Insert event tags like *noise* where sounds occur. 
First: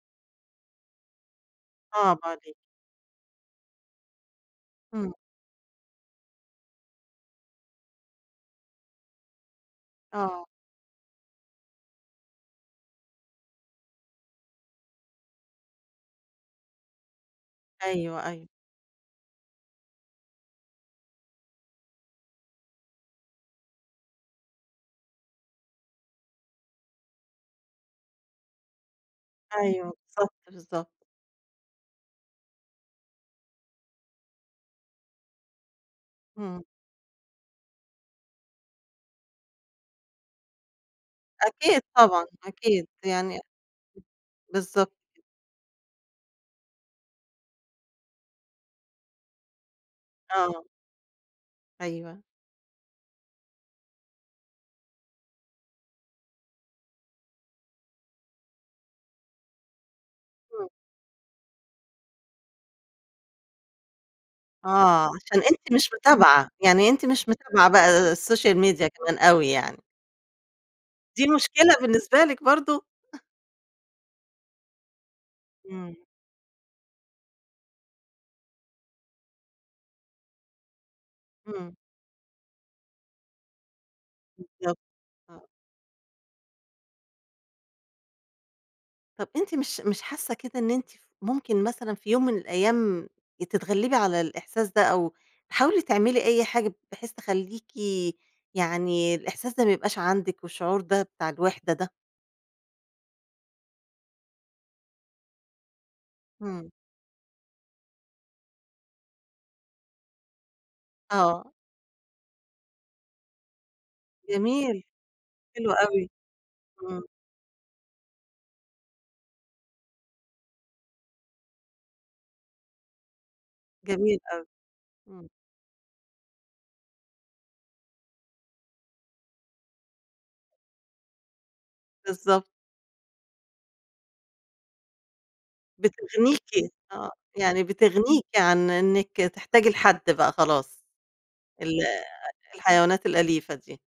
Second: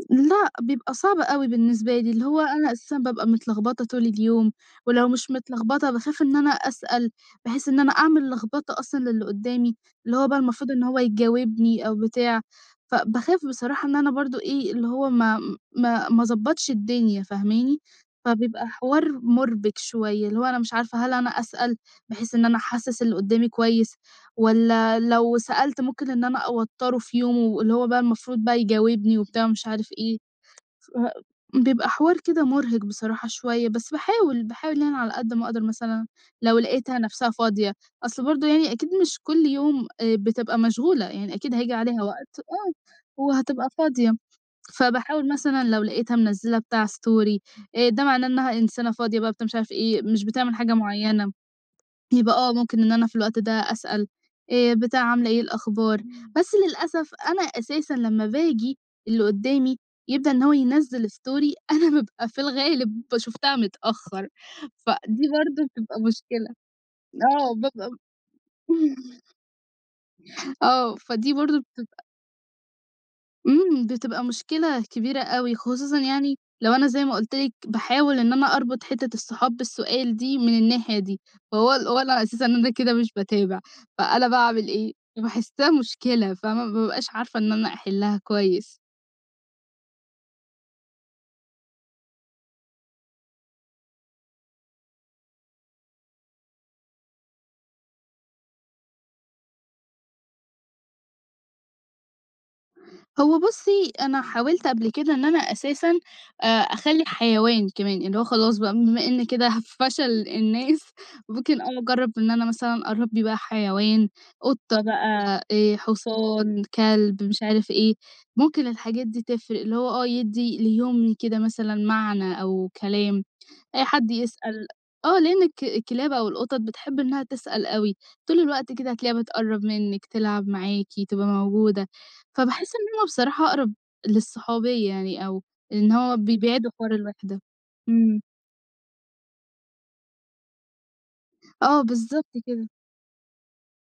آآ لأ، بيبقى صعب أوي بالنسبة لي، آه، اللي هو بعدين. أنا أساسًا بابقى متلغبطة طول اليوم، ولو إمم. مش متلغبطة، باخاف إن أنا أسأل بحيث إن أنا أعمل لغبطة أصلًا للي قدّامي، اللي هو بقى آه. المفروض إن هو يجاوبني أو بتاع، فباخاف بصراحة إن أنا برضه إيه، اللي هو ما ما ما اضبّطش الدنيا. فاهماني؟ أيوه، أيوه. فبيبقى حوار مُربِك شويّة، اللي هو أنا مش عارفة هل أنا أسأل، بحيث إن أنا أحسس اللي قدّامي كويّس؟ والّا لو سألت ممكن إن أنا أوتّره في يومه، واللي هو بقى المفروض بقى يجاوبني وبتاع ومش عارف أيوه، إيه، بالضبط، بالضبط. فبيبقى حوار كده مُرهِق بصراحة شويّة. بس باحاول، باحاول يعني على قد ما أقدَر مثلًا لو إمم. لقيتها نَفسها فاضية، أصل برضه يعني أكيد مش كل يوم، آآ بتبقى مشغولة، يعني أكيد هييجي أكيد عليها طبعًا، وقت آه أكيد يعني وهتبقى فاضية، بالضبط كده. فباحاول مثلًا لو لقيتها منزّلة بتاع story آآ، ده معناه إنّها إنسانة فاضية بقى، بتاع، مش عارف إيه، مش بتعمل آه. حاجة معيّنة، أيوَه. يبقى آه ممكن إن أنا في الوقت ده أسأل. آآ بتاع عاملة إيه، إيه الأخبار، بس للأسف أنا أساسًا لمّا باجي اللي قدّامي يبدأ إن هو إمم. ينزّل story أنا بابقى في الغالب ب شُفتها متأخر، آه، فدي عشان برضه أنتِ مش بتبقى متابعة، مشكلة. يعني أنتِ مش آه متابعة بابقى بقى السوشيال ميديا كمان *chuckles* أوي يعني. آه دي فدي برضه مشكلة بتبقى بالنسبة لِك برضو؟ *chuckles* إمم، بتبقى مشكلة كبيرة أوي، إمم. خصوصًا يعني لو أنا زي ما قُلت لِك، باحاول إن أنا أربُط حتّة الصحاب بالسؤال دي من الناحية دي، فهو إمم. ال هو اللي علي أساس إن أنا كده مش باتابع، فأنا باعمل بالضبط، إيه، آه. باحسها مشكلة. فاهمة؟ ما بابقاش عارفة إن أنا أحلّها كويس. طَب أنتِ مش مش حاسة كده إن أنتِ ف ممكن مثلًا في يوم من الأيام ي تتغلبي على الإحساس ده، أو تحاولي تعملي أي حاجة بحيث تخلّيكِ يعني الإحساس ده ما يبقاش عَندِك، والشعور ده بتاع الوِحدة ده. هو بُصّي، أنا حاوِلت قبل كده إن أنا أساسًا، آآ، إمم. أخلّي حيوان كمان، اللي هو خلاص بقى بما إن كده ه فشل الناس، آه. ممكن آه أجرّب إن أنا مثلًا أربّي بقى حيوان، قطة جميل، بقى، حلو آآ، أوي. حصان، إمم. كلب، مش عارف إيه، ممكن الحاجات دي تفرِق، اللي هو آه، يدّي ليومي كده مثلًا معنى أو كلام آآ، حد جميل أوي، يسأل آه إمم. لأن الك الكلاب أو القطط بتحب إنها تسأل أوي، طول الوقت كده هتلاقيها بتقرّب منِّك، تلعب معاكِ، تبقى موجودة، بالضبط. فباحس إن همَّ بصراحة أقرَب للصحوبية يعني أو إن هو بيبعدوا بتغنيكِ، حوار آه، الوِحدة. يعني إمم. بتغنيكِ عن إنِّك تحتاجي لحد بقى، خلاص ال آه، بالضبط كده. الحيوانات الأليفة دي.